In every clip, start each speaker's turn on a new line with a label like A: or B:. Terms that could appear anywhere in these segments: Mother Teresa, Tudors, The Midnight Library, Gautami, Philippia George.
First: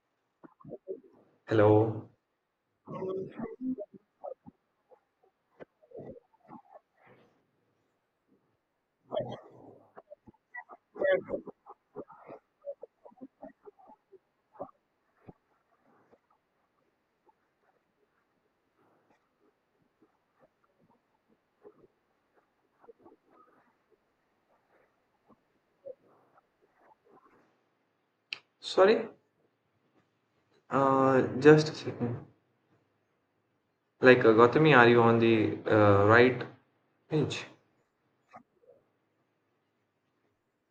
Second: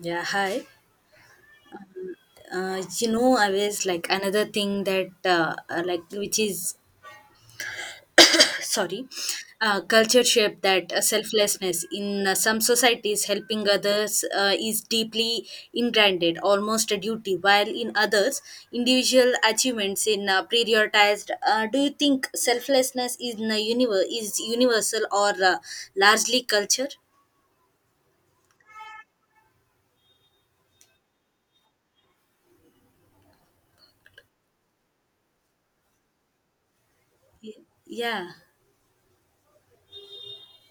A: Yeah, hi.
B: Hello.
A: You know, I was like another thing that, like, which is, sorry, culture shape that selflessness in some societies helping others is deeply ingrained, almost a duty, while in others, individual achievements in prioritized. Do you think selflessness is universal or largely culture?
B: Sorry, just a second. Gautami, are you on the right page?
A: Y- Yeah,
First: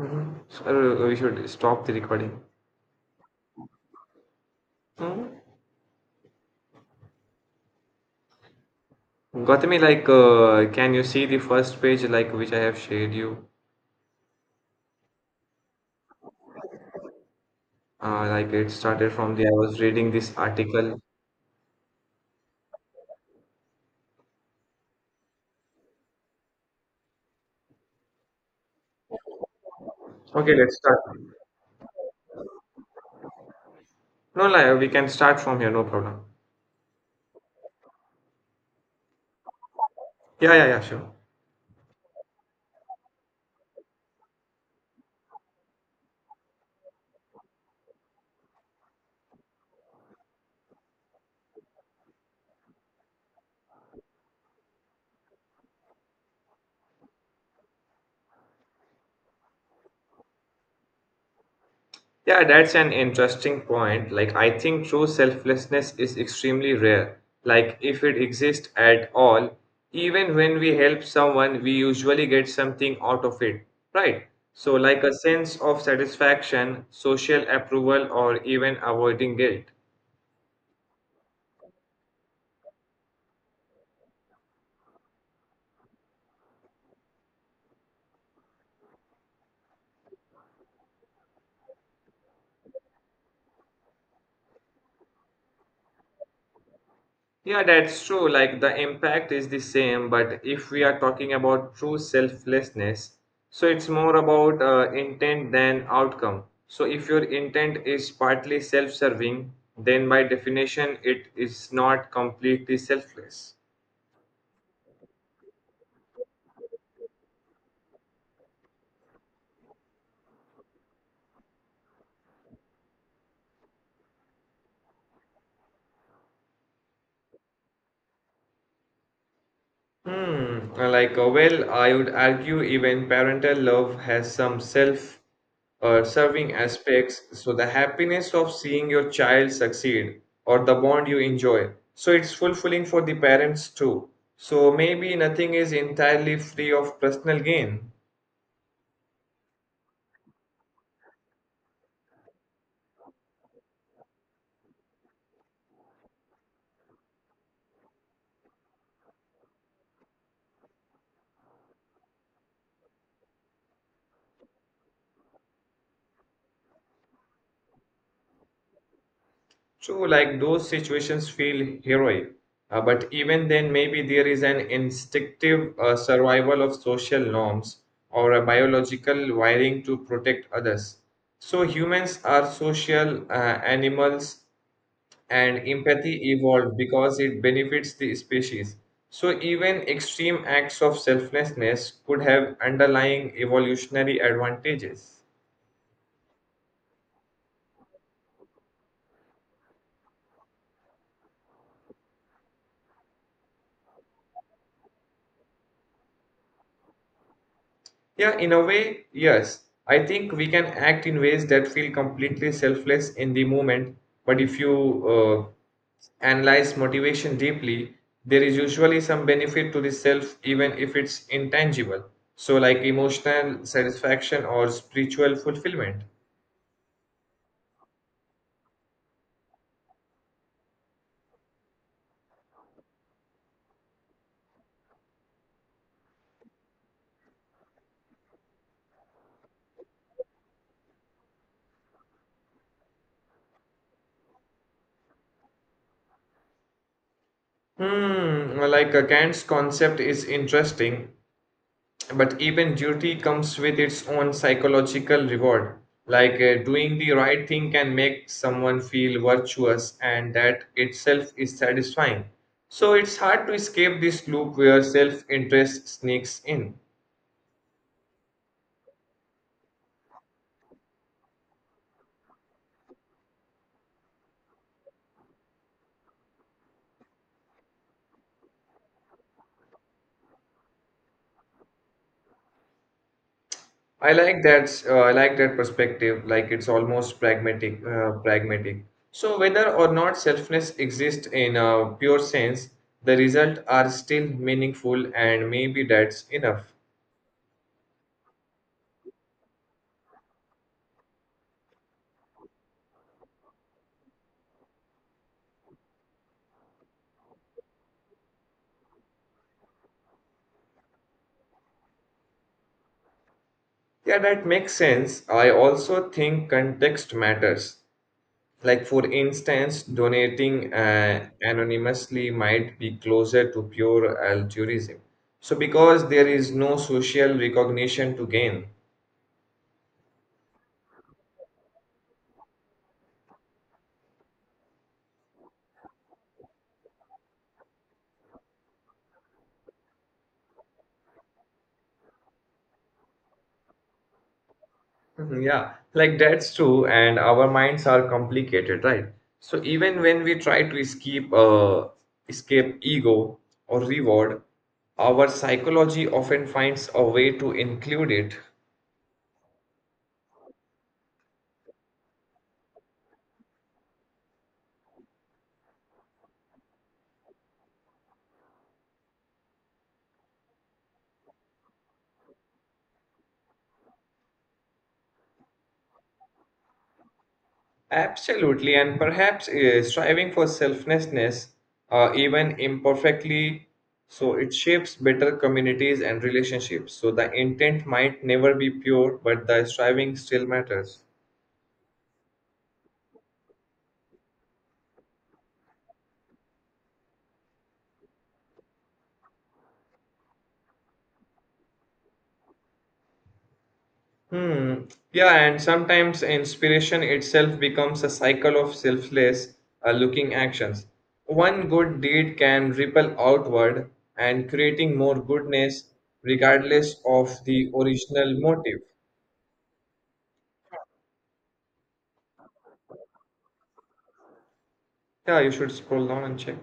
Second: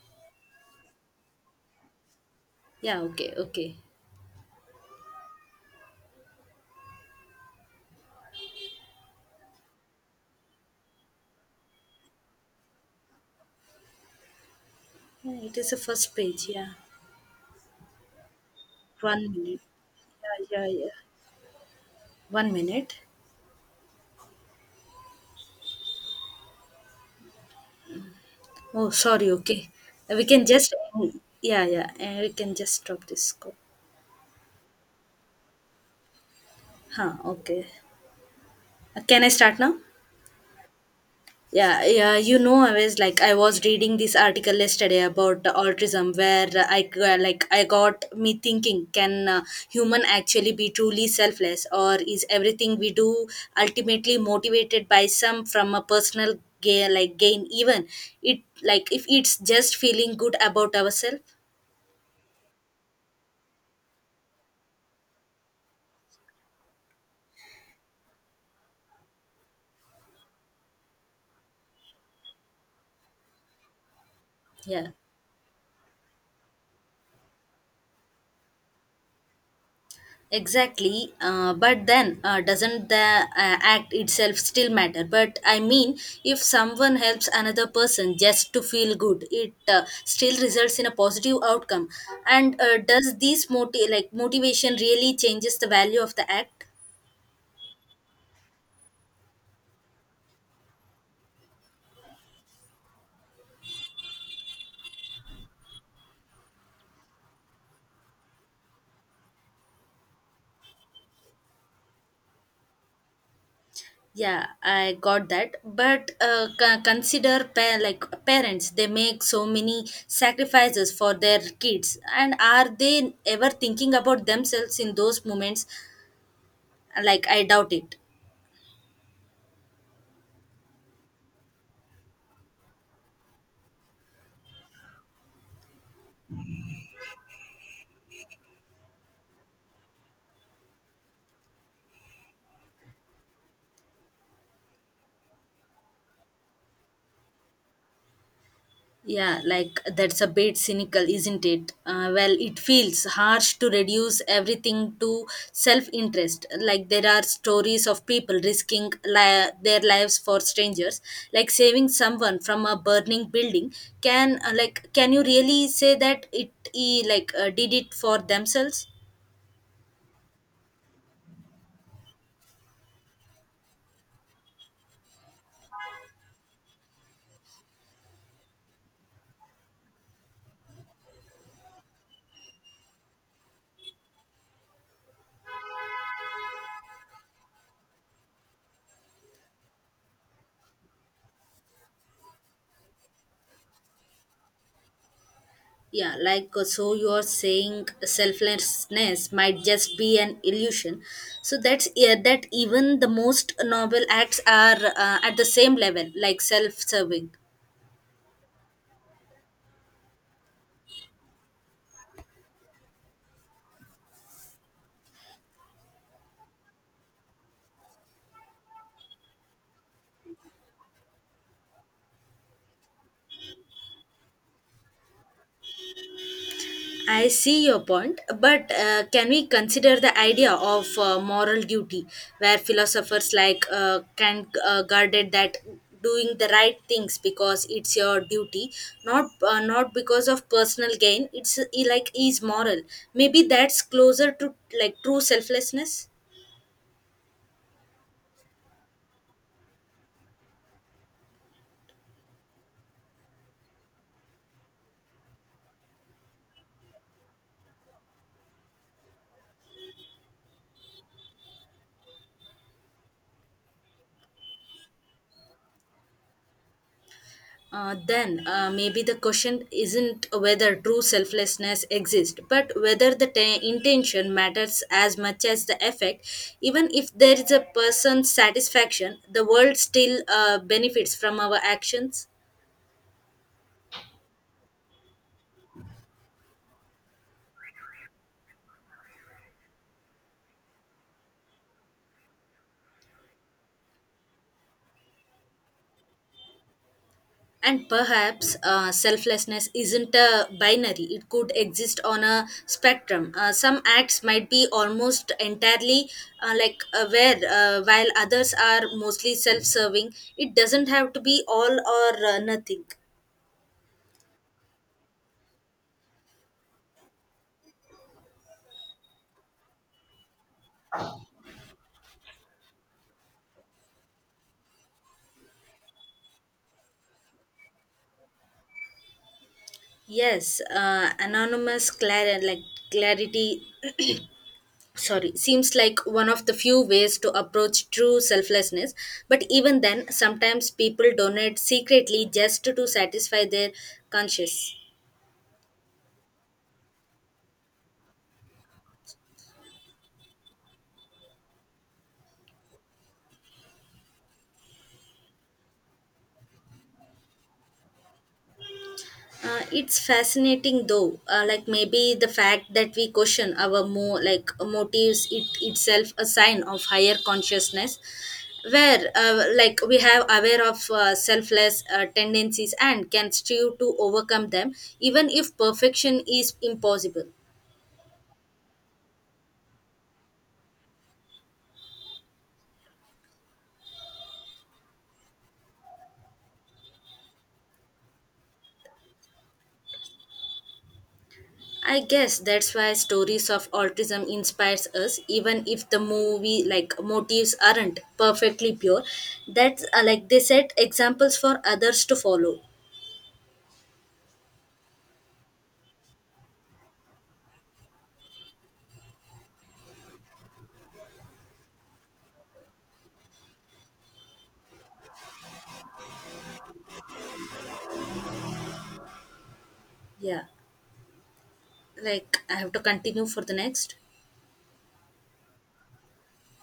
B: Mm-hmm. So, we should stop the recording.
A: yeah, okay, okay.
B: Mm-hmm. Gautami, can you see the first page, like, which I have shared you?
A: Yeah, it is the first page. Yeah,
B: It started
A: one
B: from the I
A: minute.
B: was reading this
A: Yeah, yeah, yeah.
B: article.
A: One minute. Oh, sorry. Okay, we can
B: Okay,
A: just
B: let's start.
A: yeah, yeah, and we can just drop this call.
B: No, like, we can start from here, no problem.
A: Huh? Okay. Can I start now?
B: Yeah, yeah, yeah, sure.
A: Yeah, yeah. I was reading this article yesterday about autism, where I g- like I got me thinking: Can human actually be truly selfless, or is everything we do ultimately motivated by some from a personal gain, like gain? Even it like if it's just feeling good about ourselves.
B: Yeah, that's an interesting point. Like, I think true selflessness is extremely rare. Like, if it exists at all, even when we help someone, we usually get something out of it, right? So,
A: Yeah,
B: like a sense of satisfaction, social approval, or even avoiding guilt.
A: exactly. But then, doesn't the act itself still matter? But I mean, if someone helps another person just to feel good, it still results in a positive outcome. And does this motivation really changes the value of the act?
B: Yeah, that's true. Like the impact is the same, but if we are talking about true selflessness, so it's more about intent than outcome. So if your intent is partly self serving, then by definition, it is not completely selfless.
A: Yeah, I got that, but consider parents. They make so many sacrifices for their kids, and are they ever thinking about themselves in those moments? Like, I doubt it.
B: Hmm, well, I would argue even parental love has some self serving aspects. So, the happiness of seeing your child succeed or the bond you enjoy. So, it's fulfilling for the parents too. So, maybe nothing is entirely free of personal gain.
A: Yeah, like that's a bit cynical, isn't it? Well, it feels harsh to reduce everything to self-interest. Like, there are stories of people risking their lives for strangers, like saving someone from a burning building. Can can you really say that it e like did it for themselves?
B: True, like those situations feel heroic, but even then, maybe there is an instinctive survival of social norms or a biological wiring to protect others. So, humans are social animals, and empathy evolved because it benefits the species. So, even extreme acts of selflessness could have underlying evolutionary advantages.
A: Yeah, like so you're saying selflessness might just be an illusion. So that's, yeah, that even the most noble acts are at the same level, like self-serving.
B: Yeah, in a way, yes. I think we can act in ways that feel completely selfless in the moment, but if you uh, analyze motivation deeply, there is usually some benefit to the self, even if it's intangible. So, like emotional satisfaction or spiritual fulfillment.
A: I see your point, but can we consider the idea of moral duty, where philosophers like Kant guarded that doing the right things because it's your duty, not because of personal gain. It's like is moral. Maybe that's closer to like true selflessness.
B: Hmm, Kant's concept is interesting. But even duty comes with its own psychological reward. Doing the right thing can make someone feel virtuous, and that itself is satisfying. So it's hard to escape this loop where self-interest sneaks in.
A: Then maybe the question isn't whether true selflessness exists, but whether the intention matters as much as the effect. Even if there is a person's satisfaction, the world still benefits from our actions.
B: I like that. I like that perspective. Like it's almost pragmatic. Pragmatic. So whether or not selfness exists in a pure sense, the result are still meaningful, and maybe that's enough.
A: And perhaps selflessness isn't a binary. It could exist on a spectrum. Some acts might be almost entirely aware, while others are mostly self-serving. It doesn't have to be all or nothing.
B: Yeah, that makes sense. I also think context matters. Like, for instance, donating anonymously might be closer to pure altruism. So, because there is no social recognition to gain.
A: Yes, anonymous clarity, sorry, seems like one of the few ways to approach true selflessness. But even then, sometimes people donate secretly just to satisfy their conscience.
B: Mhm, yeah, like that's true, and our minds are complicated, right? So, even when we try to escape, ego or reward, our psychology often finds a way to include it.
A: It's fascinating though. Like, maybe the fact that we question our mo like motives it itself a sign of higher consciousness, where we have aware of selfless tendencies and can strive to overcome them, even if perfection is impossible.
B: Absolutely, and perhaps striving for selflessness, even imperfectly, so it shapes better communities and relationships. So the intent might never be pure, but the striving still matters.
A: I guess that's why stories of autism inspires us, even if the movie like motives aren't perfectly pure. That's they set examples for others to follow.
B: Hmm. Yeah, and sometimes inspiration itself becomes a cycle of selfless, looking actions. One good deed can ripple outward and creating more goodness regardless of the original motive.
A: Yeah, like I have to continue for the next.
B: Yeah, you should scroll down and check.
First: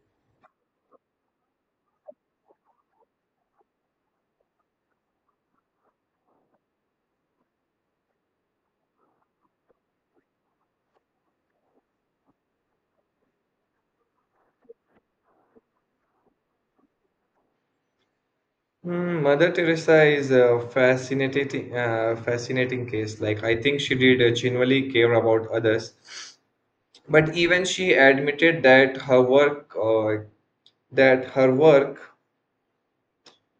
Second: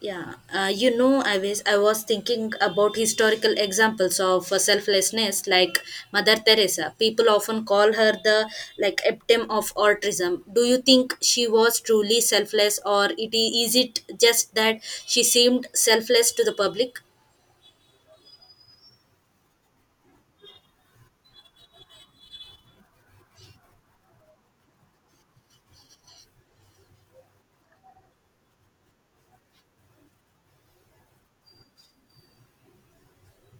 A: Yeah, you know, I was thinking about historical examples of selflessness, like Mother Teresa. People often call her the epitome of altruism. Do you think she was truly selfless, or is it just that she seemed selfless to the public?
B: Mm, Mother Teresa is a fascinating case. Like I think she did genuinely care about others, but even she admitted that her work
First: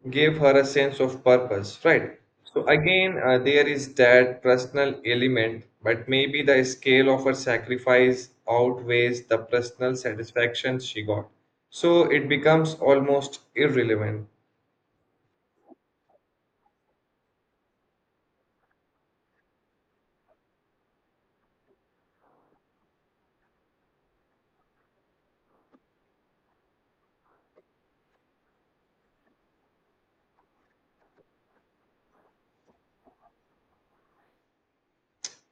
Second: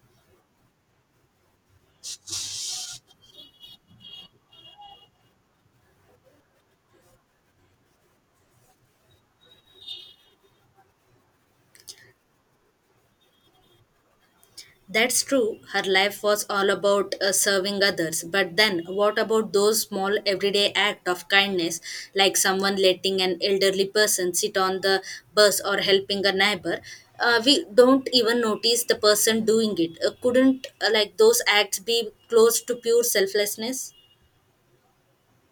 B: gave her a sense of purpose. Right. So again, there is that personal element, but maybe the scale of her sacrifice outweighs the personal satisfaction she got. So it becomes almost irrelevant.
A: That's true. Her life was all about serving others. But then, what about those small everyday acts of kindness, like someone letting an elderly person sit on the bus or helping a neighbor? We don't even notice the person doing it. Couldn't those acts be close to pure selflessness?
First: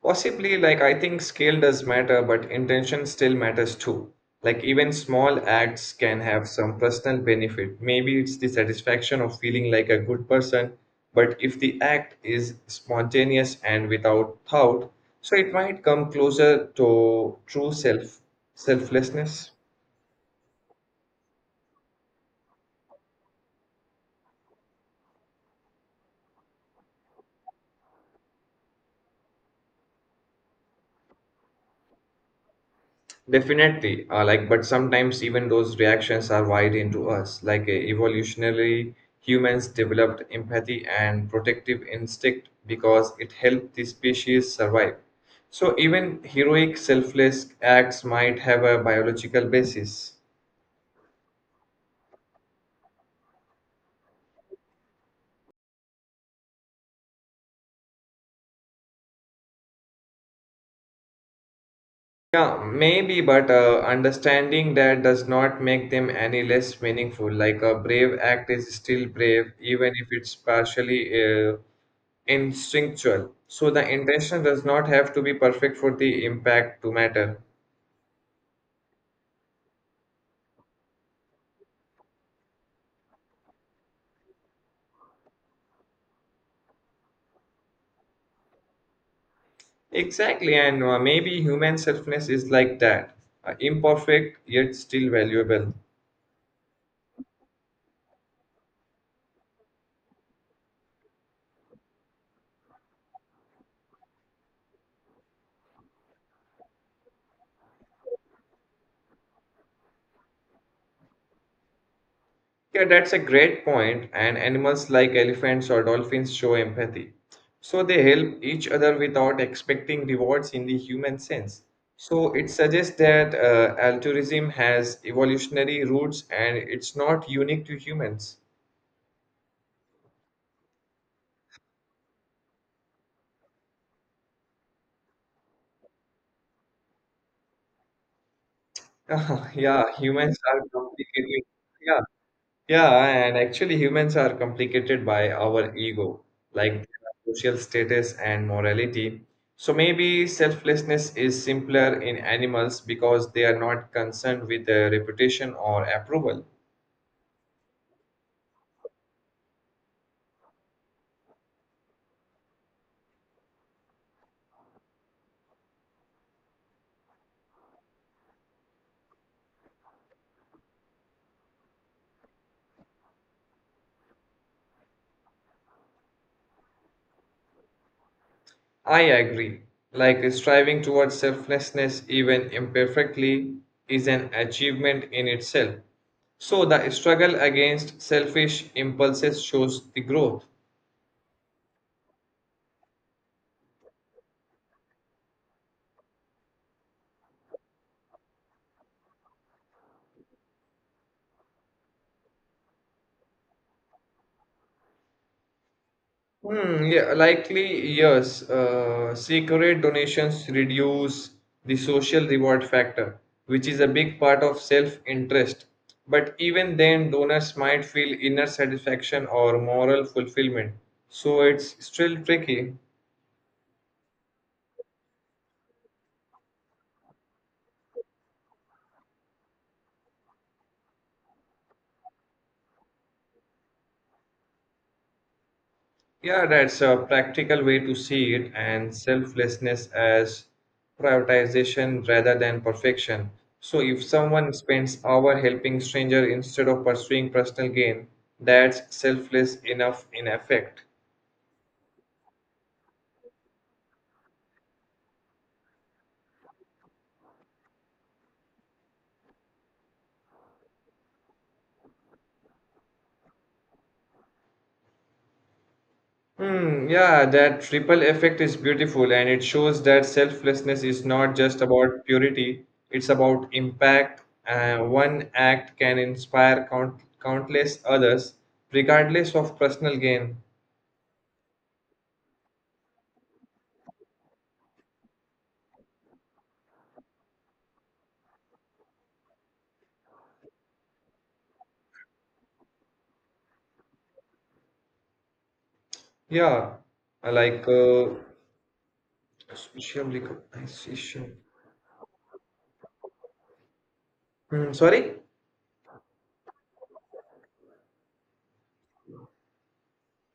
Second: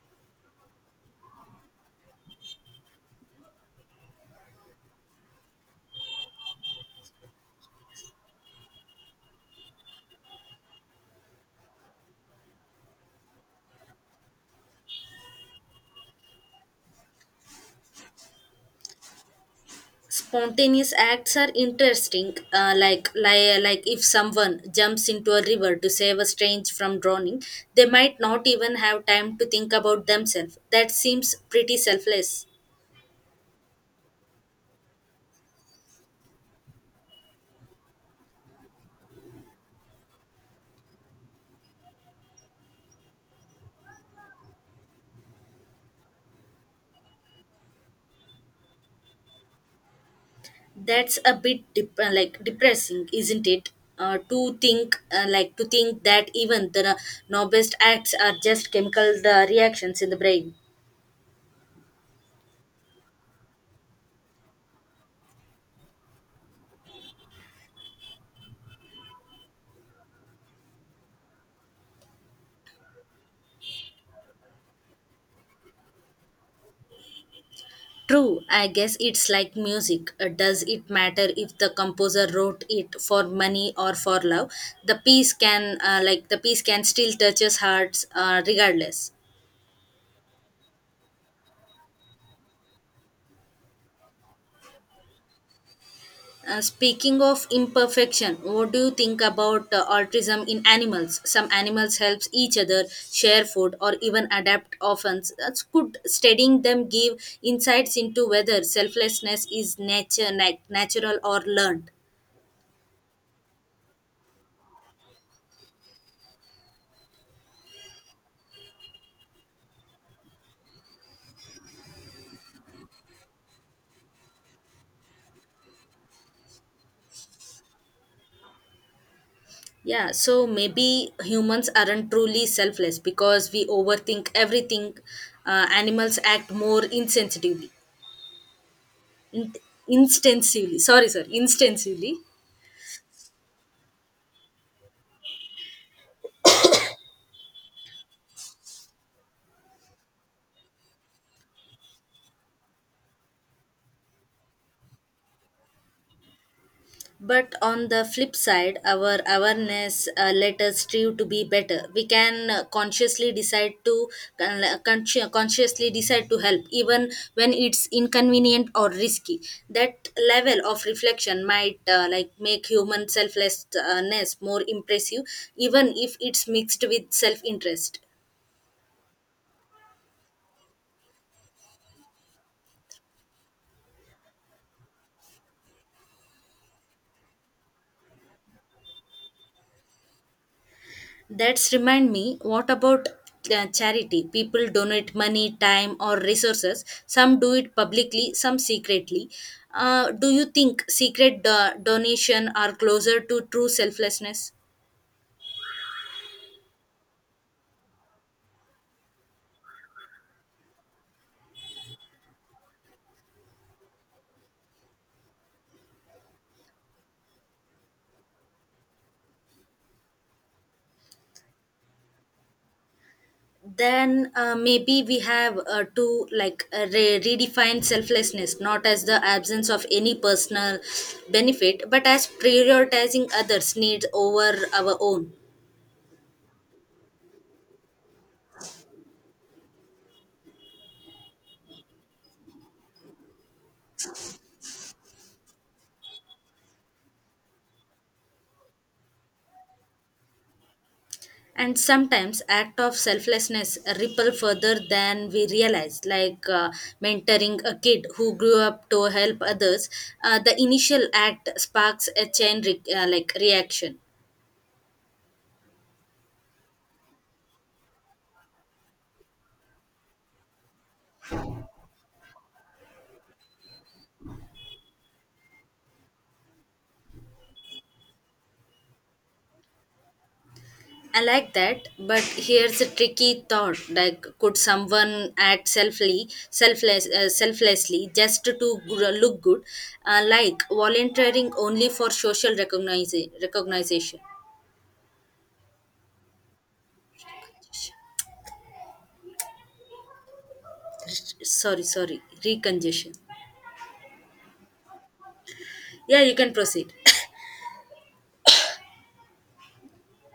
B: Possibly, like I think scale does matter, but intention still matters too. Like even small acts can have some personal benefit. Maybe it's the satisfaction of feeling like a good person, but if the act is spontaneous and without thought, so it might come closer to true selflessness.
A: Spontaneous acts are interesting. Like, if someone jumps into a river to save a stranger from drowning, they might not even have time to think about themselves. That seems pretty selfless.
B: Definitely, but sometimes even those reactions are wired into us. Evolutionarily, humans developed empathy and protective instinct because it helped the species survive. So even heroic, selfless acts might have a biological basis.
A: That's a bit depressing, isn't it, to think that even the noblest acts are just chemical reactions in the brain?
B: Yeah, maybe, but understanding that does not make them any less meaningful. Like a brave act is still brave, even if it's partially uh, instinctual. So the intention does not have to be perfect for the impact to matter.
A: True, I guess it's like music. Does it matter if the composer wrote it for money or for love? The piece can still touches hearts, regardless.
B: Exactly, and maybe human selfness is like that imperfect yet still valuable.
A: Speaking of imperfection, what do you think about altruism in animals? Some animals helps each other, share food, or even adapt orphans. That's could studying them give insights into whether selflessness is natural or learned.
B: Yeah, that's a great point, and animals like elephants or dolphins show empathy. So they help each other without expecting rewards in the human sense. So it suggests that altruism has evolutionary roots and it's not unique to humans.
A: Yeah, so maybe humans aren't truly selfless because we overthink everything. Animals act more insensitively, in-
B: yeah, humans are
A: instinctively. Sorry, sorry,
B: complicated. Yeah,
A: instinctively.
B: yeah, and actually, humans are complicated by our ego, like social status and morality. So maybe selflessness is simpler in animals because they are not concerned with the reputation or approval.
A: But on the flip side, our awareness let us strive to be better. We can consciously decide to help, even when it's inconvenient or risky. That level of reflection might make human selflessness more impressive, even if it's mixed with self-interest.
B: I agree. Like striving towards selflessness, even imperfectly, is an achievement in itself. So the struggle against selfish impulses shows the growth.
A: That's remind me, what about charity? People donate money, time, or resources. Some do it publicly, some secretly. Do you think secret donation are closer to true selflessness?
B: Hmm, yeah, likely yes. Secret donations reduce the social reward factor, which is a big part of self-interest. But even then, donors might feel inner satisfaction or moral fulfillment. So it's still tricky.
A: Then maybe we have to like re- redefine selflessness not as the absence of any personal benefit, but as prioritizing others' needs over our own.
B: Yeah, that's a practical way to see it, and selflessness as prioritization rather than perfection. So, if someone spends hour helping stranger instead of pursuing personal gain, that's selfless enough in effect.
A: And sometimes act of selflessness ripple further than we realize. Like mentoring a kid who grew up to help others, the initial act sparks a chain reaction.
B: Hmm, yeah, that triple effect is beautiful, and it shows that selflessness is not just about purity; it's about impact. One act can inspire countless others, regardless of personal gain.
A: I like that, but here's a tricky thought. Like, could someone act selfly selfless selflessly just to look good? Uh, like volunteering only for social recognition?
B: Yeah, I like Sushiyam I recognition.
A: Sorry, sorry, recongestion.
B: Hmm, sorry?
A: Yeah, you can proceed.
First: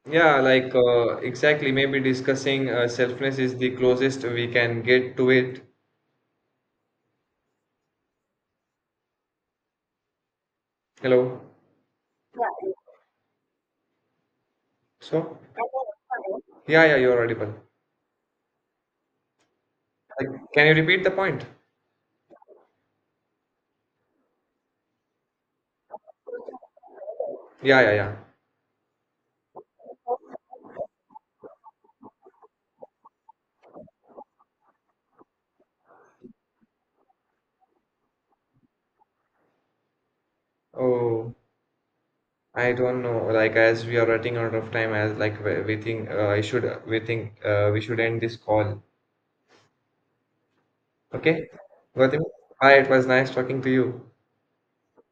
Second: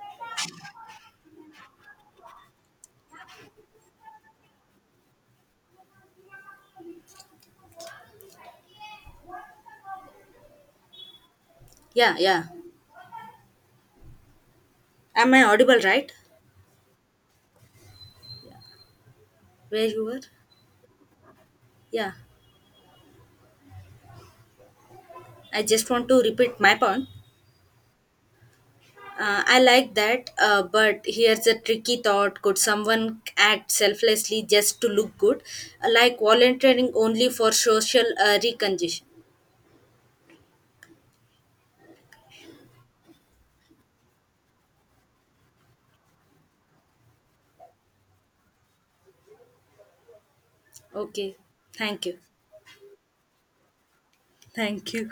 B: Yeah, exactly. Maybe discussing selfness is the closest we can get to it. Hello.
A: Yeah, yeah. Am
B: So,
A: I audible, right?
B: yeah, yeah, you're audible.
A: Where you were?
B: Like, can you repeat the point?
A: Yeah. I just want to repeat my point.
B: Yeah, yeah, yeah.
A: I like that, but here's a tricky thought. Could someone act selflessly just to look good? Like volunteering only for social recognition.
B: Oh, I don't know. Like, as we are running out of time, as like we think I should, we think we should end this call.
A: Okay.
B: Okay?
A: Thank you.
B: Gautam? Hi, it was nice talking to you.
A: Thank you.